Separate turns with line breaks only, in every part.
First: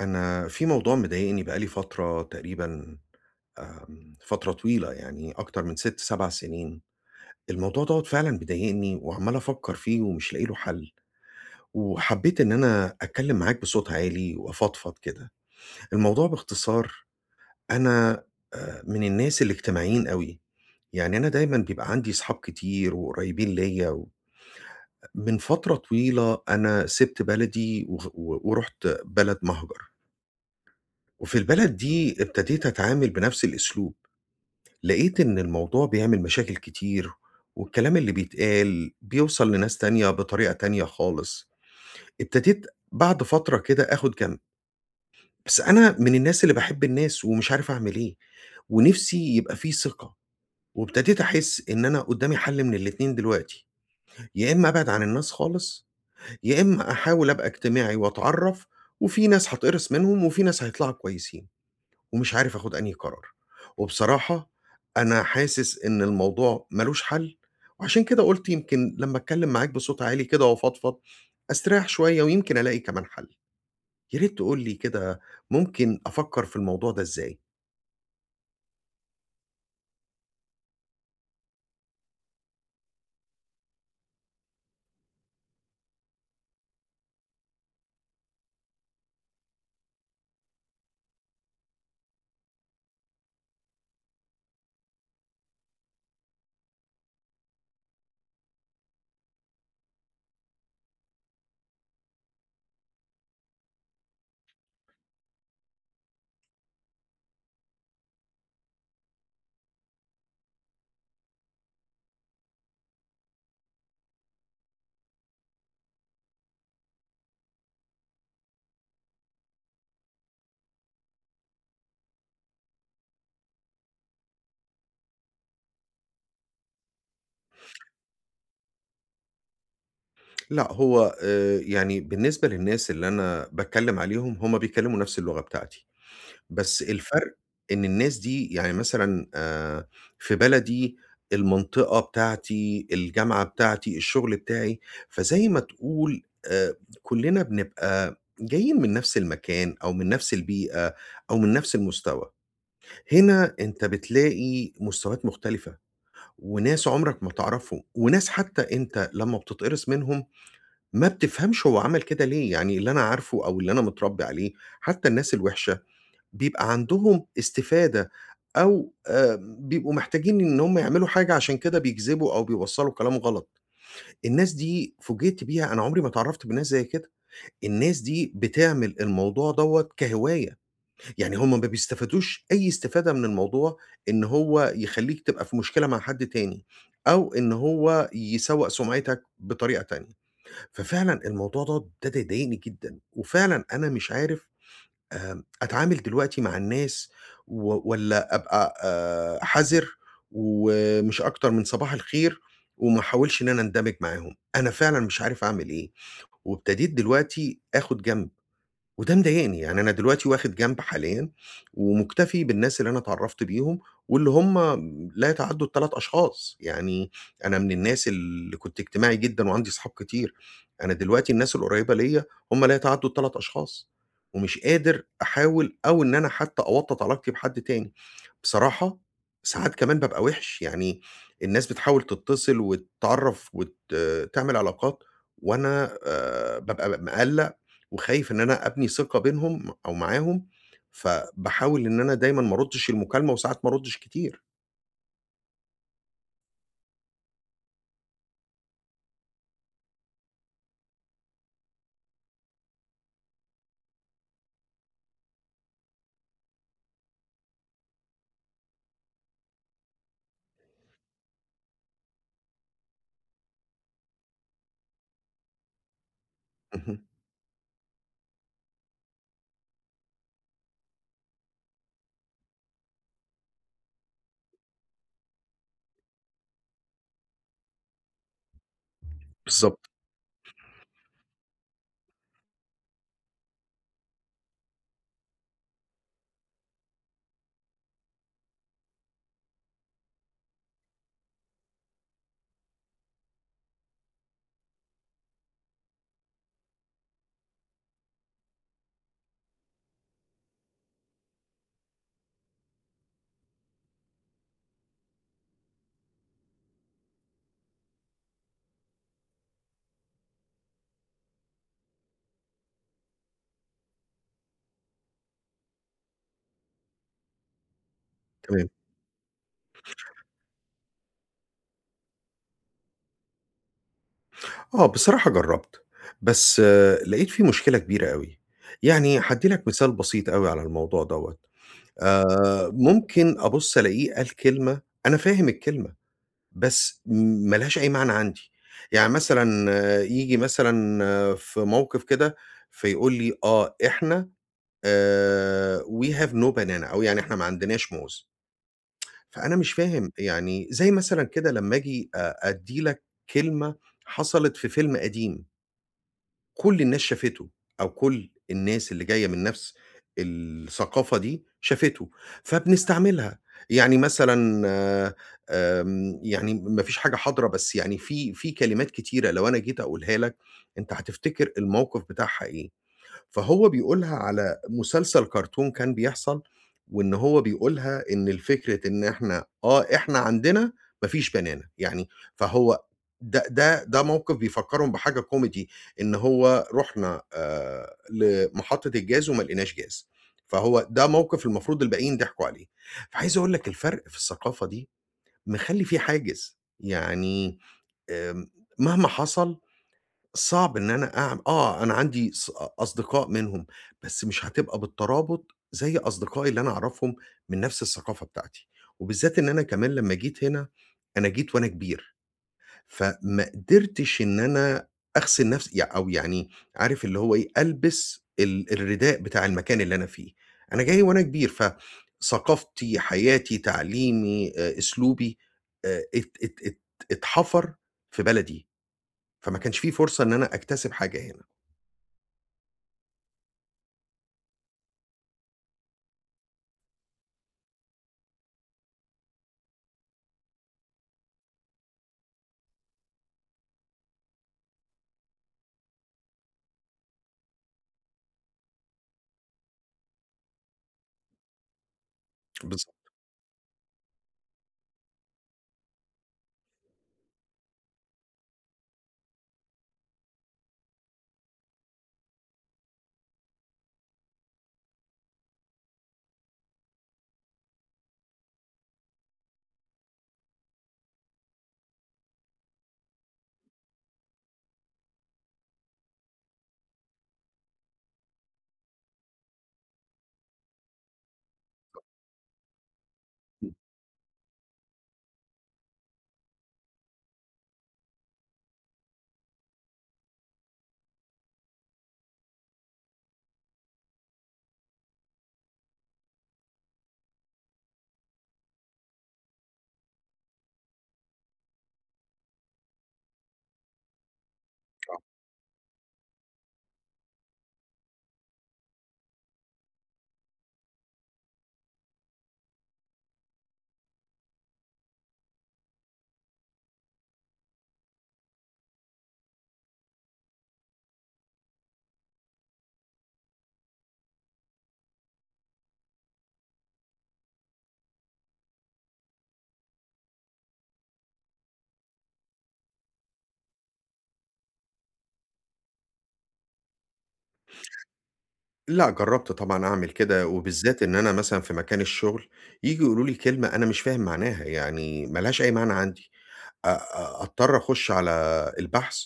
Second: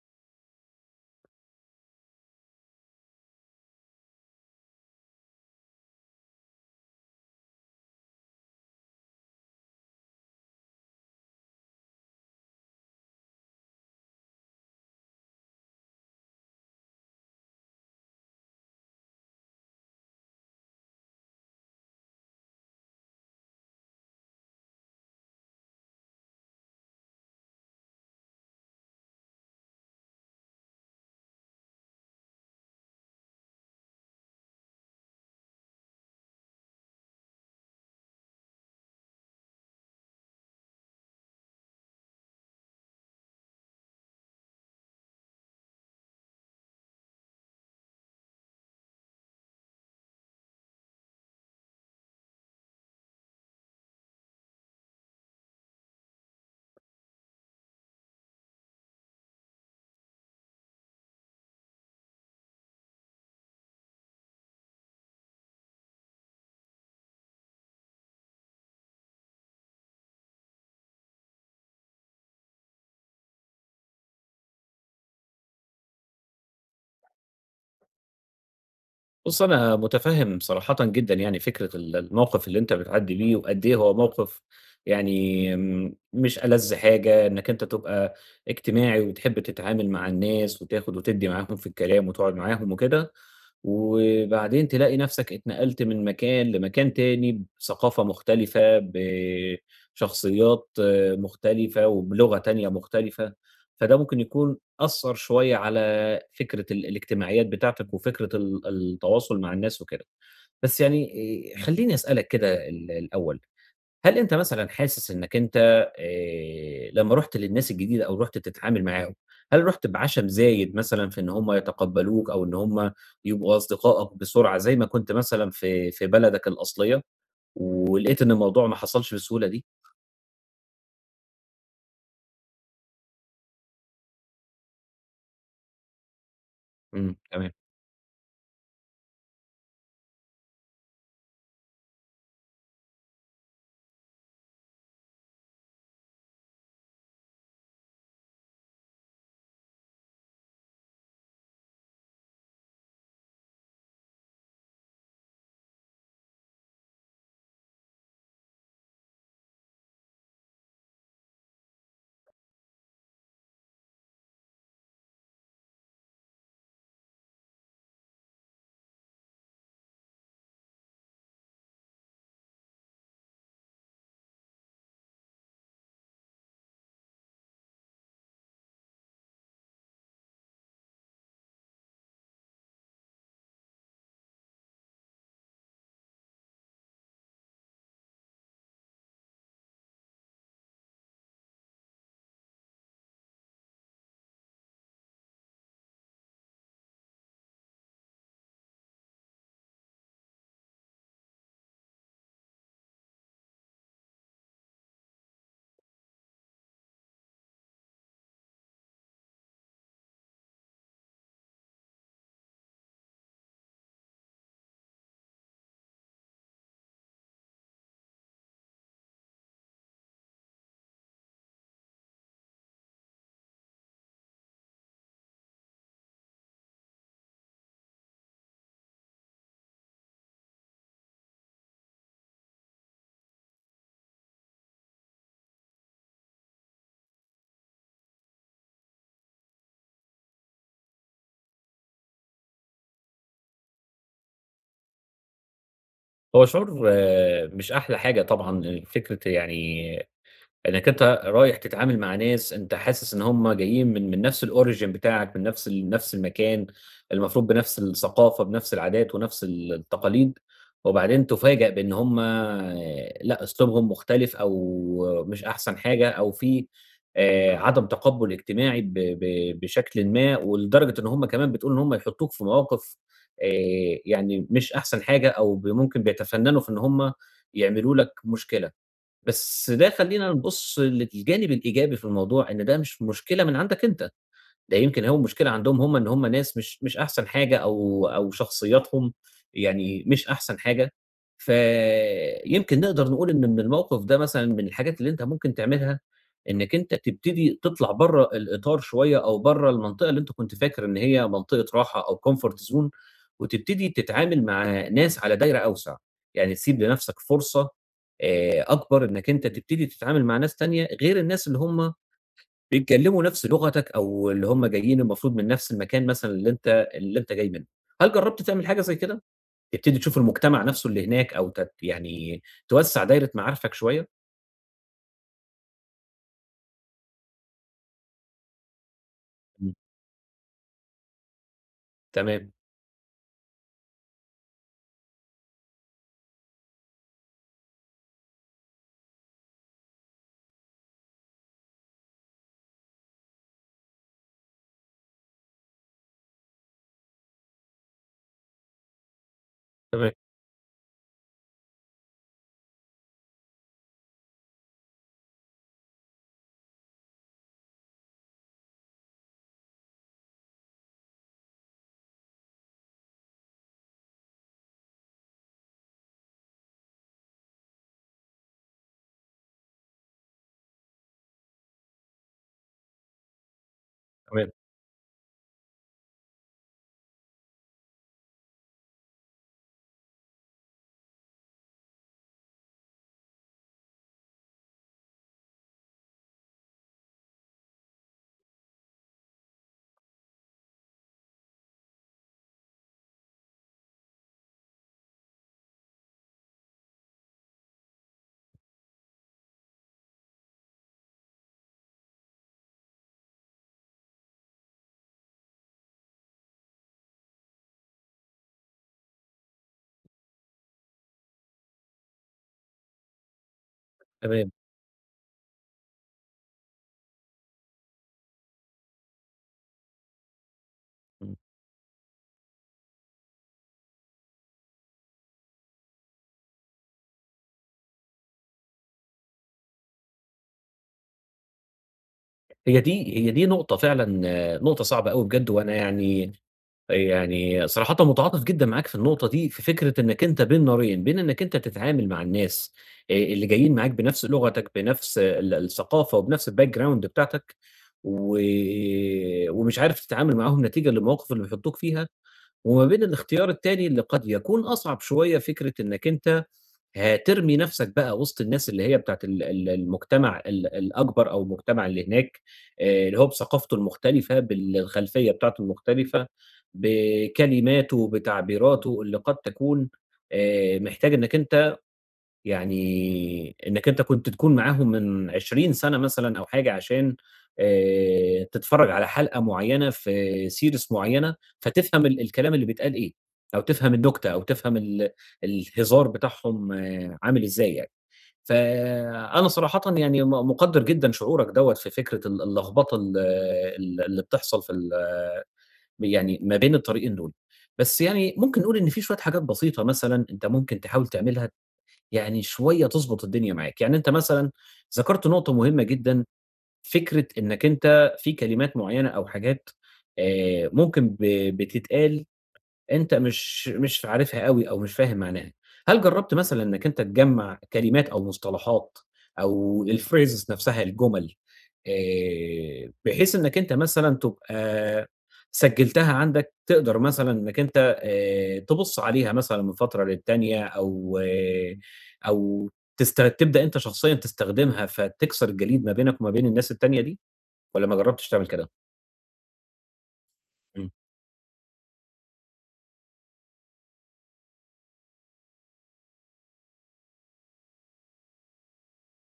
أنا في موضوع مضايقني بقى لي فترة تقريبًا. فترة طويلة يعني أكتر من 6، 7 سنين. الموضوع دوّة فعلًا بيضايقني وعمّال أفكّر فيه ومش لاقي له حل، وحبّيت إن أنا أتكلّم معاك بصوت عالي وأفضفض كده. الموضوع باختصار، أنا من الناس الاجتماعيين أوي، يعني أنا دايمًا بيبقى عندي صحاب كتير وقريبين ليّا، و من فترة طويلة أنا سِبت بلدي وغ و ورُحت بلد مهجر. وفي البلد دي ابتديت أتعامل بنفس الأسلوب، لقيت إن الموضوع بيعمل مشاكل كتير، والكلام اللي بيتقال بيوصل لناس تانية بطريقة تانية خالص. ابتديت بعد فترة كده آخد جنب، بس أنا من الناس اللي باحب الناس ومش عارف أعمل إيه، ونفسي يبقى في ثقة، وابتديت أحس إن أنا قدامي حل من الاتنين دلوقتي، يا إما أبعد عن الناس خالص، يا إما أحاول أبقى اجتماعي وأتعرف، وفي ناس هاتقرص منهم وفي ناس هيطلعوا كويسين. ومش عارف آخُد أنهي قرار. وبصراحة أنا حاسس إن الموضوع ما لوش حَل، وعشان كده قُلت يمكن لمّا أتكلّم معاك بصوت عالي كده وأفضفض، أستريّح شوية ويمكن ألاقي كمان حَل. يا ريت تقول لي كده، ممكن أفكّر في الموضوع ده إزاي؟
بُص، أنا مُتفهِّم صراحةً جدًا يعني فكرة الموقِف اللي أنت بتعدّي بيه وقد إيه هو موقِف. يعني مش ألَذ حاجة إنّك أنت تبقى اجتماعي وبتحب تتعامل مع الناس وتاخُد وتدّي معاهم في الكلام وتقعُد معاهم وكده، وبعدين تلاقي نَفْسك اتنقلت من مكان لمكان تاني بثقافة مختلفة، بشخصيات مختلفة وبلغة تانية مختلفة، فده ممكن يكون أثّر شوية على فكرة الاجتماعيات بتاعتك وفكرة التواصل مع الناس وكده. بس يعني خلّيني أسألك كده الأول، هل أنت مثلًا حاسس إنّك أنت لمّا رُحت للناس الجديدة أو رُحت تتعامل معاهم، هل رُحت بعَشَم زايد مثلًا في إن هم يتقبّلوك أو إن هم يبقوا أصدقائك بسرعة زي ما كنت مثلًا في بلدك الأصلية ولقيت إن الموضوع ما حصلش بالسهولة دي؟
لأ، هو يعني بالنسبة للناس اللي أنا باتكلّم عليهم، هم بيتكلّموا نَفْس اللغة بتاعتي. بس
إمم،
الفرق
تمام.
إن الناس دي يعني مثلًا في بلدي، المنطقة بتاعتي، الجامعة بتاعتي، الشغل بتاعي، فزي ما تقول، كُلّنا بنبقى جايين من نفس المكان أو من نفس البيئة أو من نفس المستوى. هنا أنت بتلاقي مستويات مختلفة وناس عُمرك ما تعرفهم وناس حتّى أنت لمّا بتتقرص منهم ما بتفهمش هو عمل كده ليه، يعني اللي أنا عارفه أو اللي أنا متربّي عليه، حتّى الناس الوحشة بيبقى عندهم استفادة أو بيبقوا محتاجين إن هم يعملوا حاجة، عشان كده بيكذبوا أو بيوصّلوا كلام غلط. الناس دي فوجئت بيها، أنا عمري ما اتعرّفت بناس زي كده. الناس دي بتعمل الموضوع دوّة كهواية، يعني هم ما بيستفادوش أي استفادة من الموضوع، إن هو يخلّيك تبقى في مشكلة مع حد تاني أو إن هو يسوّق سُمعتك بطريقة تانية. ففعلًا الموضوع دوّة ابتدى يضايقني جدًا، وفعلًا أنا مش عارف أتعامل دلوقتي مع الناس، والّا أبقى حذر ومش أكتر من صباح الخير وما احاولش إن أنا أندمج معاهم؟ أنا فعلًا مش عارف أعمل إيه، وابتديت دلوقتي آخد جنب. وده مضايقني، يعني أنا دلوقتي واخد جنب حاليًا، ومُكتفي بالناس اللي أنا اتعرّفت بيهم، واللي هُم لا يتعدّوا ال3 أشخاص. يعني أنا من الناس اللي كنت اجتماعي جدًا وعندي صحاب كتير، أنا دلوقتي الناس القريّبة ليّا هُم لا يتعدّوا ال3 أشخاص، ومش قادر أحاول أو إن أنا حتى أوطّد علاقتي بحد تاني. بصراحة ساعات كمان بابقى وِحِش، يعني الناس بتحاول تتصل وتتعرّف وت تعمل علاقات، وأنا بابقى مقلّق وخايف إن أنا أبني ثقة بينهم أو معاهم، فباحاول إن أنا دايمًا ما أردّش المكالمة وساعات ما أردّش كتير.
هو شعور مش أحلى حاجة طبعًا. فكرة يعني إنّك أنت رايح تتعامل مع ناس أنت حاسس إن هم جايين من نفس الorigin بتاعك، من نفس المكان، المفروض بنفس الثقافة، بنفس العادات، ونفس التقاليد، وبعدين تُفاجأ بإن هم لأ، أسلوبهم مختلف أو مش أحسن حاجة، أو في
اهم.
عدم تقبُّل اجتماعي ب ب بشكلٍ ما، ولدرجة إن هم كمان بتقول إن هم يحطّوك في مواقف آآ يعني مش أحسن حاجة، أو ممكن بيتفنّنوا في إن هم يعملوا لك مشكلة. بس
بالضبط.
ده خلّينا نبُص للجانب الإيجابي في الموضوع، إن ده مش مشكلة من عندك أنت. ده يمكن هو المشكلة عندهم هم، إن هم ناس مش أحسن حاجة أو شخصياتهم يعني مش أحسن حاجة، فيمكن نقدر نقول إن من الموقف ده مثلًا من الحاجات اللي أنت ممكن تعملها، إنّك أنت تبتدي تطلع برّه الإطار شوية أو برّه المنطقة اللي أنت كنت فاكر إن هي منطقة راحة أو comfort zone، وتبتدي تتعامل مع ناس على دايرة أوسع، يعني تسيب لنفْسك فرصة أكبر إنّك أنت تبتدي تتعامل مع ناس تانية غير الناس اللي هم بيتكلّموا نفس لغتك أو اللي هم جايين المفروض من نفس المكان مثلًا اللي أنت جاي منه. هل جرّبت تعمل
تمام.
حاجة زي كده؟ تبتدي تشوف المجتمع نفسه اللي هناك أو يعني توسّع دايرة معارفك شوية؟
آه، بصراحة جرّبت، بس لقيت في مشكلة كبيرة أوي. يعني هادّي لك
إمم،
مثال بسيط أوي على الموضوع دوّة.
تمام،
ممكن أبُص ألاقيه قال كلمة أنا فاهم الكلمة، بس ما لهاش أي معنى عندي. يعني مثلًا ييجي مثلًا في موقف كده فيقول لي: "آه، إحنا we have no banana"، أو يعني إحنا ما عندناش موز. فأنا مش فاهم.
تمام،
يعني زي مثلًا كده لمّا آجي أدّي لك كلمة حصلت في فيلم قديم، كل الناس شافته، أو كل الناس اللي جاية من نفس الثقافة دي شافته، فبنستعملها. يعني مثلًا يعني ما فيش حاجة حاضرة، بس يعني في كلمات كتيرة لو أنا جيت أقولها لك أنت هتفتكر الموقف بتاعها إيه. فهو بيقولها
تمام،
على مسلسل كرتون كان بيحصل، وإن هو بيقولها، إن الفكرة إن إحنا، إحنا عندنا ما فيش بنانة، يعني. فهو ده موقف بيفكّرهم بحاجة كوميدي، إن هو رُحنا لمحطة الجاز وما لقيناش جاز، فهو ده موقف المفروض الباقيين ضحكوا عليه. فعايز أقول لك الفرق في الثقافة دي مخلّي في حاجز، يعني آمم مهما حصل صعب إن أنا أعم آه، أنا عندي أصدقاء منهم، بس مش هتبقى بالترابط زي أصدقائي اللي أنا أعرفهم من نفس الثقافة بتاعتي، وبالذات إن أنا كمان لمّا جيت هنا، أنا جيت وأنا كبير، فما قدرتش إن
تمام،
أنا أغسل نفسي، يع أو يعني عارف اللي هو إيه، ألبس ال الرداء بتاع المكان اللي أنا فيه. أنا جاي وأنا
إمم.
كبير، فثقافتي، حياتي، تعليمي، أسلوبي، ات ات ات اتحفر في بلدي. فما كانش في فرصة إن أنا أكتسب حاجة هنا.
هي دي نقطة فعلًا، نقطة صعبة أوي بجد، وأنا يعني صراحةً متعاطف جدًا معاك في النقطة دي، في فكرة إنّك أنت بين نارين، بين إنّك أنت تتعامل مع الناس اللي جايين معاك بنفس لغتك، بنفس الثقافة وبنفس الbackground بتاعتك، و ومش عارف تتعامل معاهم نتيجة للمواقف اللي بيحطوك فيها،
بالض
وما بين الاختيار التاني اللي قد يكون أصعب شوية، فكرة إنّك أنت هترمي نفسك بقى وسط الناس اللي هي بتاعة ال ال المجتمع الأكبر أو المجتمع اللي هناك، اللي هو بثقافته المختلفة، بالخلفية بتاعته المختلفة، بكلماته، بتعبيراته اللي قد تكون محتاج إنّك أنت، يعني إنّك أنت كنت تكون معاهم من 20 سَنة مثلًا أو حاجة عشان تتفرّج على حلقة معيّنة في series معيّنة، فتفهم الكلام اللي بيتقال إيه، أو تفهم النُكتة أو تفهم الهزار بتاعهم عامل إزاي يعني. فأنا صراحةً يعني مُقدّر جدًا شعورك دوّة في فكرة اللخبطة ال ال اللي بتحصل في يعني ما بين الطريقين دول. بس يعني ممكن نقول إن في شوية حاجات بسيطة مثلًا أنت ممكن تحاول تعملها، يعني شوية تضبط الدنيا معاك، يعني أنت مثلًا ذكرت نقطة مهمة جدًا، فكرة إنّك أنت في كلمات معيّنة أو حاجات ممكن بتتقال أنت مش عارفها أوي أو مش فاهم معناها. هل جرّبت مثلًا إنّك أنت تجمّع كلمات أو مصطلحات أو الphrases نفسها، الجُمل، بحيث إنّك أنت مثلًا تبقى سجّلتها عندك، تقدر مثلًا إنّك أنت تبُص عليها مثلًا من فترة للتانية، أو تبدأ أنت شخصيًا تستخدمها فتكسر الجليد ما بينك وما بين الناس التانية دي، والّا ما جرّبتش تعمل كده؟
لأ، جرّبت طبعًا أعمل كده،
إمم،
وبالذات إن أنا مثلًا في مكان الشغل ييجوا يقولوا لي كلمة أنا مش فاهم معناها، يعني ما لهاش أي معنى عندي، أ أ أضطر أخُش على البحث،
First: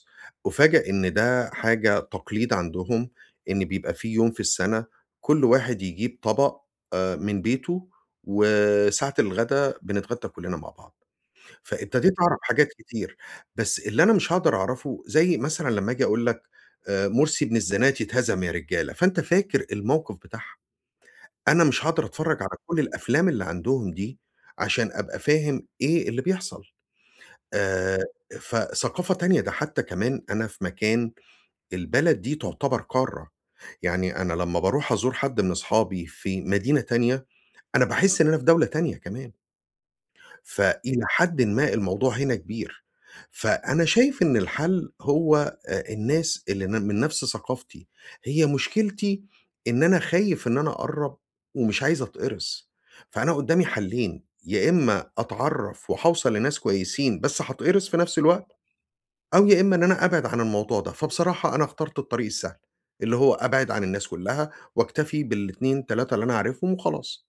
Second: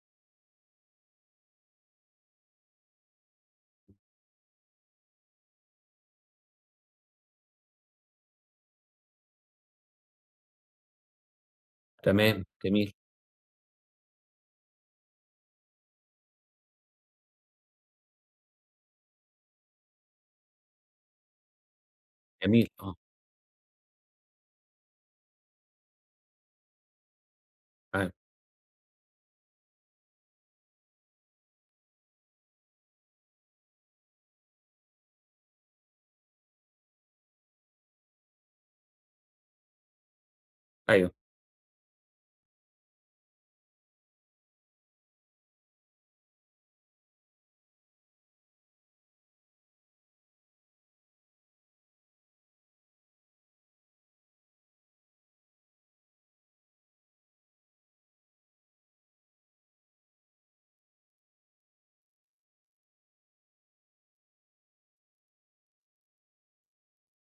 أُفاجأ إن ده حاجة تقليد عندهم، إن بيبقى في يوم في السَنة كل واحد يجيب طبق من بيته، وساعة الغدا بنتغدى كلّنا مع بعض. فابتديت أعرف
تمام،
حاجات
جميل،
كتير، بس اللي أنا مش هاقدر أعرفه زي مثلًا لمّا آجي أقول لك مرسي بن الزناتي اتهزم يا رجالة، فأنت فاكر الموقف بتاعها، أنا مش هاقدر أتفرّج على
جميل،
كل
آه،
الأفلام اللي عندهم دي عشان أبقى فاهم إيه اللي بيحصل. آآ
معاك،
فثقافة تانية، ده حتى كمان أنا في مكان، البلد دي تعتبر قارة، يعني أنا لمّا باروح أزور حد من أصحابي في مدينة تانية، أنا باحس إن أنا في دولة تانية كمان. فإلى
أيوه.
حدٍ ما الموضوع هنا كبير. فأنا شايف إن الحل هو الناس اللي من نفس ثقافتي، هي مشكلتي إن أنا خايف إن أنا أقرّب ومش عايز أتقرص، فأنا قدّامي حلّين، يا إمّا أتعرّف وهاوصل لناس كويسين بس هاتقرص في نفس الوقت، أو يا إمّا إن أنا أبعد عن الموضوع ده. فبصراحة أنا اخترت الطريق السهل، اللي هو أبعد عن الناس كلّها واكتفي بال2، 3 اللي أنا عارفهم وخلاص.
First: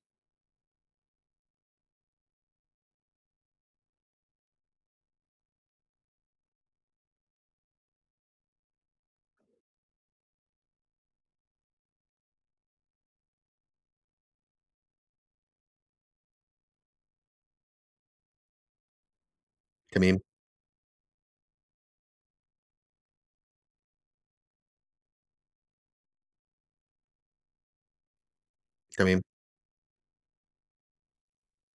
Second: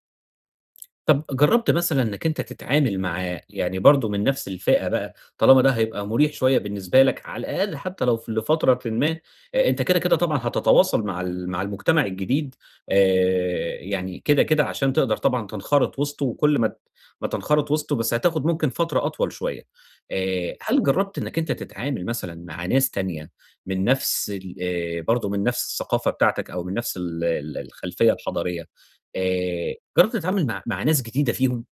طب جرّبت مثلًا إنّك أنت تتعامل معاه، يعني برضه من نَفْس الفئة بقى، طالما ده هيبقى مُريح شوية بالنسبة لك على الأقل حتّى لو لفترةٍ ما، أنت كده، كده طبعًا هتتواصل مع مع المجتمع الجديد، يعني كده، كده عشان تقدر طبعًا تنخرط وسطه، وكل ما ما تنخرط وسطه بس هتاخُد ممكن فترة أطول شوية.
تمام،
هل جرّبت إنّك أنت تتعامل مثلًا مع ناس تانية من نَفْس ال برضه من نَفْس الثقافة بتاعتك أو من نَفْس ال ال الخلفية الحضارية؟
تمام.
جرّبت تتعامل مع ناس جديدة فيهم؟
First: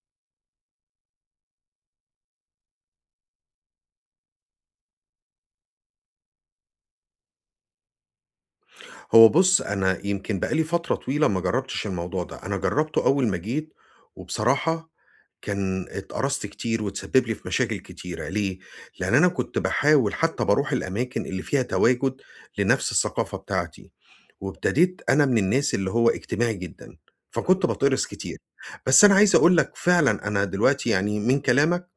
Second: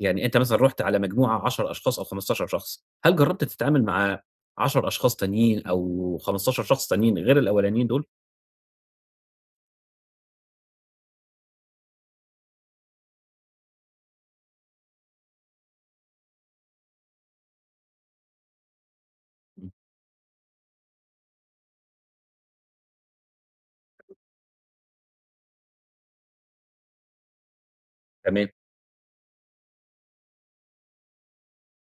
يعني أنت مثلًا رُحت على مجموعة 10 أشخاص أو 15 شخص، هل جرّبت تتعامل مع 10 أشخاص تانيين أو 15 شخص تانيين غير الأولانيين دول؟
هو بُص، أنا يمكن بقى لي فترة طويلة ما جرّبتش الموضوع ده، أنا جرّبته أول ما جيت، وبصراحة كان اتقرصت كتير واتسبب لي في مشاكل كتيرة. ليه؟ لإن أنا كنت
إمم.
باحاول حتى باروح الأماكن اللي فيها تواجد لنفس الثقافة بتاعتي، وابتديت، أنا من الناس اللي هو اجتماعي جدًا، فكنت باتقرص كتير.
تمام،
بس أنا عايز أقول لك فعلًا أنا دلوقتي، يعني من كلامك،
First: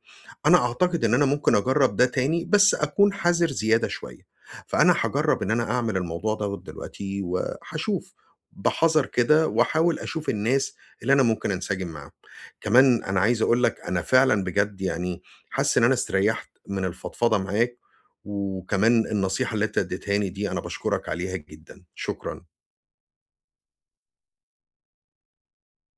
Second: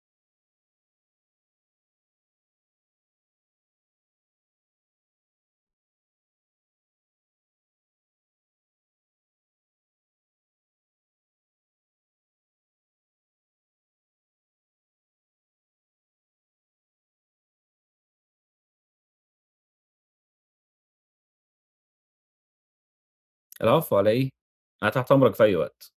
أنا أعتقد إن أنا ممكن أجرّب ده تاني، بس أكون حذر زيادة شوية، فأنا هاجرّب إن أنا أعمل الموضوع دوّة دلوقتي وهاشوف بحَذَر كده، وأحاول أشوف الناس اللي أنا ممكن أنسجم معاهم. كمان أنا عايز أقول لك أنا فعلًا بجد يعني حاسس إن أنا استريّحت من الفضفضة معاك، وكمان النصيحة اللي أنت ادّيتهاني دي أنا باشكرك عليها جدًا، شكرًا.
العفو على إيه، أنا تحت أمرك في أي وقت.